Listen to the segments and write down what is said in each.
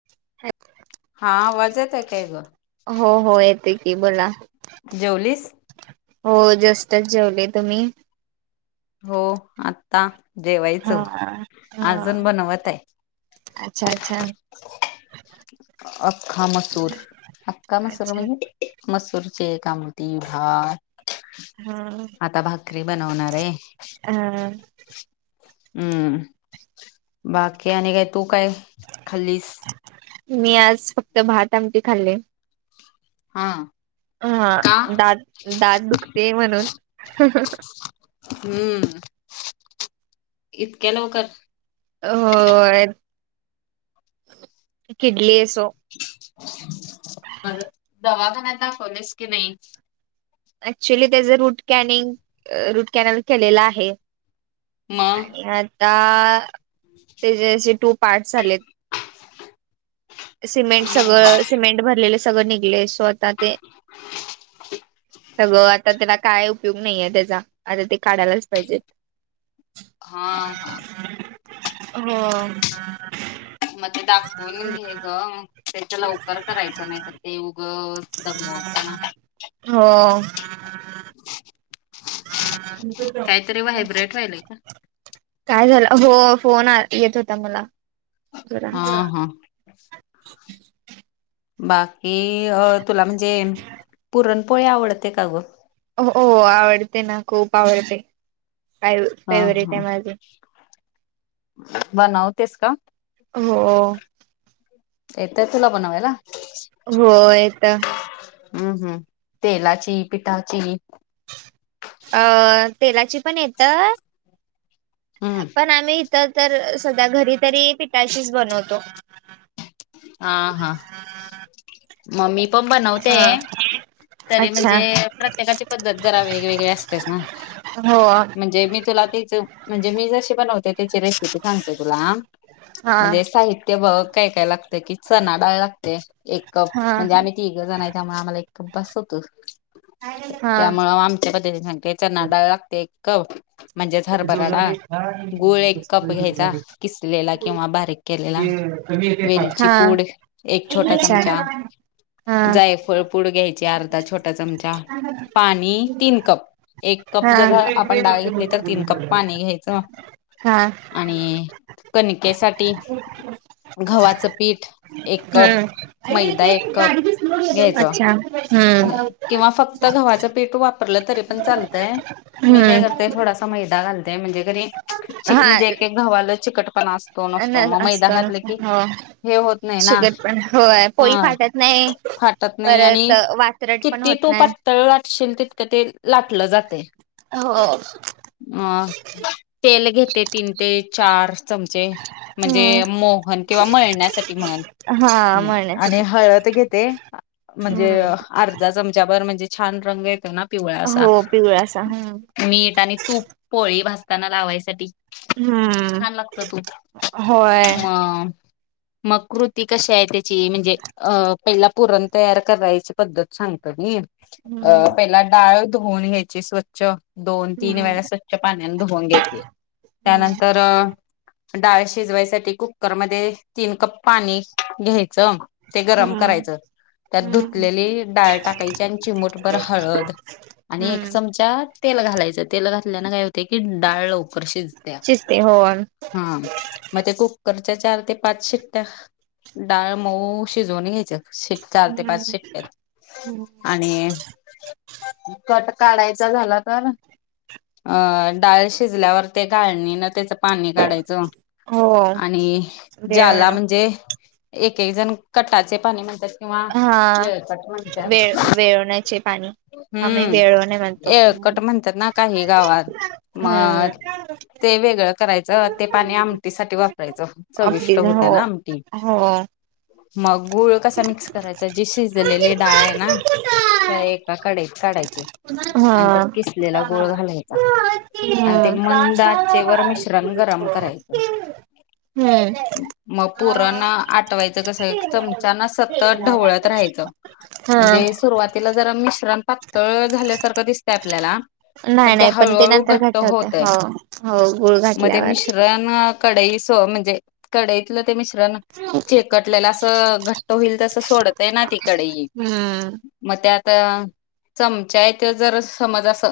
[unintelligible] हा आवाज येतोय काय ग? हो, हो, येतोय की बोला? जेवलीस? हो जस्टच जेवले. तुम्ही? हो आत्ता जेवायच, हा हा अजून बनवत आहे. अच्छा, अच्छा. अख्खा मसूर, अख्खा मसूर अच्छा म्हणजे? मसुरचे आमटी भात. हा आता भाकरी बनवणार आहे. अ हम्म, बाकी आणि काय तू काय खाल्लीस? मी आज फक्त भात आमटी खाल्ली. हा. हा, का दात, दात दुखते म्हणून. हम्म, इतक्या लवकर? होय. किडलिये सो. मग दवाखान्यात दाखवलेस की नाही. ऍक्च्युली त्याच रूट कॅनिंग, रूट कॅनल केलेलं आहे. मग आणि आता त्याचेे असे टू पार्ट् झालेत. सिमेंट सगळं, सिमेंट भरलेले सगळं निघलेस. तो आता ते, सगळं आत्ता ते काय उपयोग नाही आहे त्याचा, आता ते काढायलाच पाहिजेत. हा, हा. हो. मग ते दाखवून घे ग, त्याच्या लवकर करायचं. नाही तर ते उगाच दमवतो ना. हो काहीतरी व्हायब्रेट व्हायलाय. काय झालं? हो फोन येत होता मला. जरा हा, हा. बाकी अ, तुला म्हणजे पुरणपोळी आवडते का ग? हो, हो. आवडते ना खूप आवडते. काय हा, फेवरेट आहे हा. माझे बनवतेस का? हो. येतं तुला बनवायला? होय येतं. हम्म हम्म, तेलाची, पिठाची. अ तेलाची पण येतं, हम्म पण आम्ही तर, तर सध्या घरी तरी पिठाचीच बनवतो. हा, हा म मी पण बनवते. हा तरी अच्छा म्हणजे, प्रत्येकाची पद्धत जरा वेगवेगळी असतेच ना. हो हा म्हणजे मी तुला तेच म्हणजे मी जशी बनवते त्याची रेसिपी सांगते तुला हा. हा म्हणजे साहित्य साहित्य बघ काय काय लागतंय, कि चणा डाळ लागते एक कप, हा म्हणजे आम्ही तिघे जण आहेत, त्यामुळे आम्हाला एक कप बास होत. हा त्यामुळे आम त्या पद्धतीने सांगते. चणाडाळ लागते एक कप. म्हणजेच हरभरा डाळ गुळ एक कप घ्यायचा किसलेला किंवा बारीक- ते कधी येतेत बघा. ची पुड, एक छोटा चमचा हा जायफळ पूड घ्यायची अर्धा छोटा चमचा, पाणी तीन कप एक हा कप जर आपण डाळ घेतली तर तीन कप पाणी घ्यायचं. आणि कनकेसाठी, गव्हाचं पीठ पीठ एक कप, हम्म मैदा एक कप घ्यायचं. हा हम्म नाय, किंवा फक्त गव्हाचे पीठ वापरलं तरी पण चालतय, मी काय करत हम्म नाही थोडासा मैदा घालत्या म्हणजे क नाही, ची हा म्हणजे एक एक गव्हाला चिकटपणा असत तो न नसतो, मग मैदा असतो ना घातलं की हो हे होत नाही ना शुगर पण होय पोळी हा फाटत नाही फाटत नाही आणि परत वात्रट पण किती होत तू नाही पातळ लाटशील तितकं ते लाटलं जातंय. हो मग तेल घेते तीन ते चार चमचे म्हणजे हम्म मोहन किंवा मळण्यासाठी म्हणं. हा हम्य, आणि म्हणण्यासाठी हळद घेते, ळ म्हणजे अ हम्म अर्धा चमचा भर म्हणजे छान रंग येतो ना पिवळा सा- हो पिवळासा हम्म मीठ आणि तूप, पोळी भाजताना लावायसाठी हम्म छान लागतं तूप, होय हम्म मग मग कृती कशी ए त्याची, म्हणजे अ पहिला पुरण तयार करायची पद्धत सांग कधी, अ पहिला डाळ धुवून घ्यायची स्वच्छ दोन तीन हम्म वेळा स्वच्छ पाण्यानं धुवून घ्यायची, त्यानंतर अ डाळ शिजवायसाठी कुकर मध्ये, तीन कप पाणी घ्यायचं, ते गरम हम्म करायचं, त्यात दूध हम्म ते डाळ टाकायची आणि चिमूटभर हळद, आणि एक हम्म चम चा तेल घालायचं, तेल घातल्याने काय होतंय की डाळ लवकर कर शिजत्या, शिजते हो हं, मग ते कुकरच्या चार ते पाच शिट्ट्या डाळ मऊ शिजवून घ्यायचं, चार ते पाच शिट्ट्यात, आणि मी तो आता काढायचा झाला तर अन. डाळ शिजल्यावर ते गाळणी न त्याचं पाणी काढायचं हो आणि ज्याला देवण म्हणजे. एक एक जण, कटाचे पाणी म्हणतात किंवा हा येळकोट म्हणत्यात वेळ वेळवण्याचे पाणी आम्ही हम्म, वेळवणे म्हणतो. हम्म. एकट म्हणत्यात ना काही गावात, हम्म मग ते वेगळं करायचं आणि ते पाणी आमटीसाठी वापरायचं चविष्ट अगदीच होत्या हो ना आमटी. हो. मग गुळ कसा मिक्स कराय? च जी शिजलेली डाळ येणा, ति एका कढईत काढायची. आणि त्यात हा. किसलेला गूळ घालायचा, हम्म. आणि ते मंद आचेवर मिश्रण गरम करायचं. मग पुरण आठवायचं कसं, एक चमचान असं ढवळत राहायचं, हा म्हणजे सुरुवातीला जरा मिश्रण पातळ झाल्यासारखं दिसतंय आपल्याला पण नाही ते नाही हळूहळू नंतर घट्ट होते होतंय, हो हो गुळ मग ते घातल्यावर. मिश्रण कढई सौ म्हणजे, कढईतलं ते मिश्रण चिकटलेलं असं घट्ट होईल तसं, ते सोडतोय ना ती कडई, हम्म मग त्यात चमच्या आहे तो जरा समज असं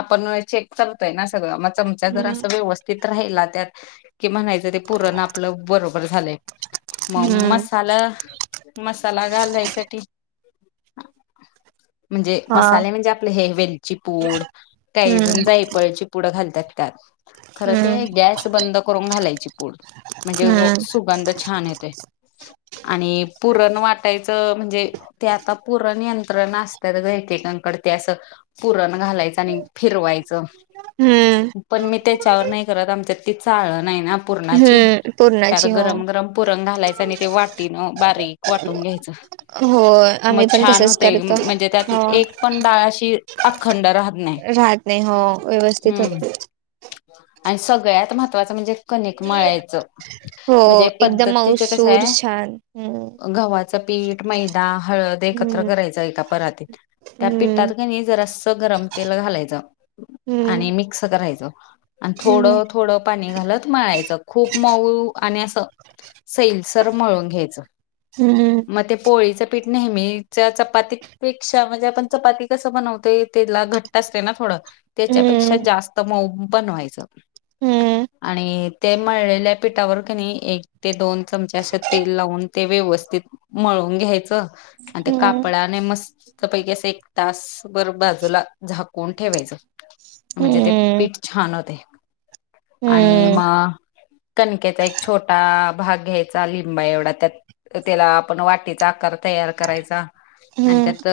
आपण चेक करतोय ना सगळं मग. चमचा जर असं व्यवस्थित राहिला त्यात, की म्हणायचं ते पूरन आपलं बरोबर झालंय, मग हम्म मसाला मसाला घालायसाठी हा. म्हणजे हा मसाले म्हणजे, आपले हे वेलची पूड काही जण हम्म जायफळची पुड घालतात त्यात. खरं हम्म ते गॅस बंद करून घालायची पूड म्हणजे हम्म सुगंध छान येतंय. आणि पुरण वाटायचं म्हणजे ते आता पूरण नियंत्रण असतात बहुतेकांकडे ते असं पुरण घालायचं आणि फिरवायचं. हम्म. पण मी त्याच्यावर नाही करत आमच्या ते चाळण आहे ना पुरणाची, हम्म त्यात पूर्णाची हो गरम गरम पुरण घालायच आणि ते वाटीन बारीक वाटून घ्यायचं. होय आम्ही मग पण छान तसच होते, करतो. म्हणजे त्यात हो. एक पण डाळ अशी अखंड राहत नाही. राहत नाही हो, व्यवस्थित हम्म होते. आणि सगळ्यात महत्त्वाचं म्हणजे कणिक मळायचं, हो म्हणजे एकदम पद्धत त्याच कसं मऊसूर आहे. [unintelligible] गव्हाचं पीठ, मैदा, हळद, एकत्र हम्म. करायच एका परातीत. त्या पिठात का नाही जरासं गरम तेल घालायचं आणि हम्म मिक्स करायचं. आणि हम्म थोडं थोडं पाणी घालत मळायचं. खूप मऊ आणि असं सैलसर मळून घ्यायचं. हम्म. मग ते पोळीचं पीठ नेहमीच्या चपाती पेक्षा, म्हणजे आपण चपाती कसं बनवतोय. त्याला घट्ट असते ना थोडं, त्याच्यापेक्षा हम्म जास्त मऊ पण बनवायचं. हम्म आणि ते मळलेल्या पिठावर का नाही एक ते दोन चमचा, असं तेल लावून ते व्यवस्थित मळून घ्यायचं. आणि ते हम्म हम्म कापडने मस्त पैकी, असं एक तास... भर बाजूला झाकून ठेवायचं म्हणजे ते हम्म पीठ छान होतय. आणि हम्म मग... कणकेचा एक छोटा... भाग घ्यायचा चा लिंबा एवढा त्यात, त्याला आपण वाटीचा आकार तयार करायचा आणि हम्म त्यात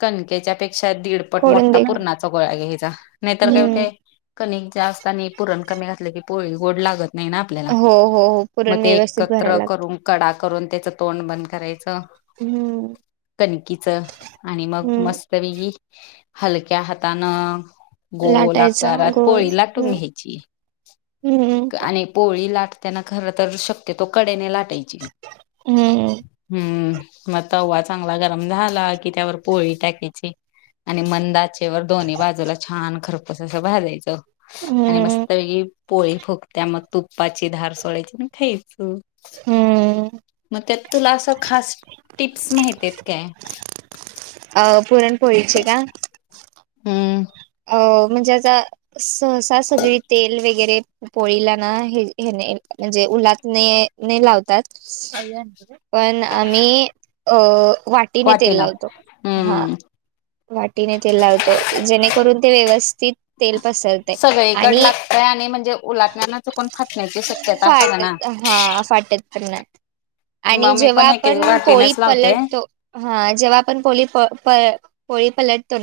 कणकेच्या पेक्षा दीड पट खोडून मोठा दे. पूरणाचा गोळा घ्यायचा, नाहीतर काय हम्म होतय. कणिक जास्त आणि पुरण कमी घातले की, पोळी गोड लागत नाही ना. आपल्याला.... हो हो हो मग पुरण ते व्यवस्थित भरायला एकत्र लागत करून कडा करून त्याच तोंड बंद करायचं. हम्म कणकीच आणि मग हम्म मस्तपैकी हलक्या हातानं गोल लाटायचा आकारात गोल पोळी लाटून हम्म घ्यायची हम्म आणि पोळी लाटताना खर तर शक्यतो कडेने लाटायची. हम्म हम्म... मग तवा चांगला गरम झाला कि त्यावर पोळी टाकायची. आणि मंद आचे वर दोन्ही बाजूला छान खरपूस अस भाजायचं आणि हम्म मस्तपैकी पोळी फुग त्या मग तुपाची धार सोडायची अन् खायचं. हम्म मग त्यात तुला असं खास टिप्स माहिती आहेत काय? अ.. पुरणपोळीचे का? हम्म हो... म्हणजे अजा सहसा सगळी तेल वगैरे पोळीला ना, हे.... ह्याने... म्हणजे उलाटने.. ने लावतात. पण आम्ही अ, वाटीनं तेल वाटीना लावतो, हां. हम्म वाटणे तेल लावतो जेणेकरून ते व्यवस्थित तेल पसरतंय सगळीकड आणि. लागतय आणि म्हणजे मुलांना कोण खात नाही ते ते स्वच्छता फाट असताना. हा फाटत पण नाही, आणि मग मी जेव्हा पण एक एक आपण पोळी वाटीनच लावते पलटतो हा फाटत पण नाय आणि जेव्हा आपण पोळी पलट पलट पलट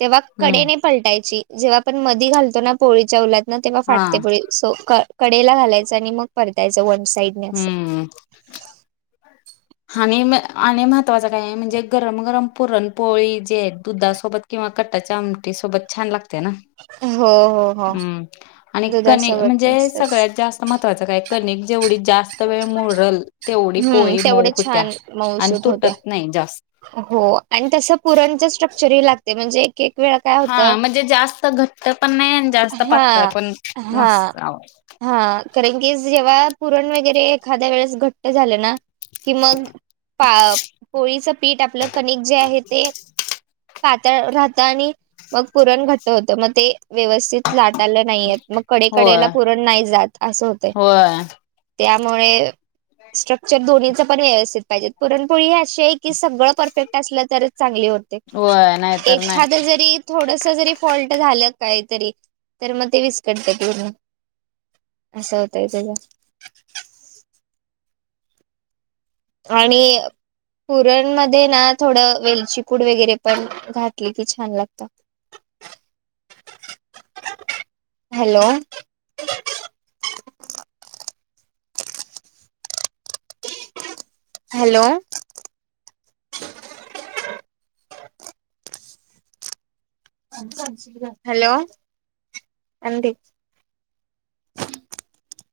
तेव्हा कढईने हम्म कडेने. पलटायची जेव्हा आपण मधी घालतो ना पोळीच्या उलातन तेव्हा हा फाट. कर कडेला घालायचं आणि मग परतायचं वन साईट. हुम. हाणिम आणि महत्त्वाचं काय आहे म्हणजे गरम गरम पुरणपोळी जे दुधासोबत. किंवा कटाच्या आमटी सोबत छान लागत त्या ना. हो हो हो. हम्म आणि कानिक दुधासोबत म्हणजे मस्तच सगळ्यात जास्त महत्त्वाचं काय, कणिक जेवढी जास्त त वेळ मूरल, तेवढी हम्म पोळी मऊ तेवढे होत्या, छान आणि मऊसूत होत्या तुटत नाही जास्त. हो आणि तसं पुरण चे स्ट्रक्चर ही लागत्या म्हणजे. केक वेगळा काप. हा म्हणजे जास्त घट्ट पण नाय आणि जास्त हा पातळ पण हा नसतं आहो. हा [inaudible] कारण की जेव्हा पुरण वगैरे एखाद्या वेळेस घट्ट की मग. पा पोळीचा पीठ आपलं कणिक जे आहे ते. पातळ राहतं आणि. मग पुरण घट्ट होतं मग ते व्यवस्थित लाटायला नाही येत मग कडे कडेला होय पुरण नाही जात. असं होतंय. होय. त्यामुळे स्ट्रक्चर हे दोन्हीचं पण व्यवस्थित पाहिजे. पुरणपोळी हे अशी ए की सगळं परफेक्ट असलं तरच चांगली होते होय नाहीतर नाही. एखादा जरी. थोडासा जरी फॉल्ट झालं काय तरी तर मग ते विस्कटतय. [unintelligible] असं होतायचये ग. आणि पुरण मध्ये ला थोडं वेलची पूड वगैरे पण घातली की छान लागते. ह [inaudible] हॅलो. हॅलो. हॅलो आंधी.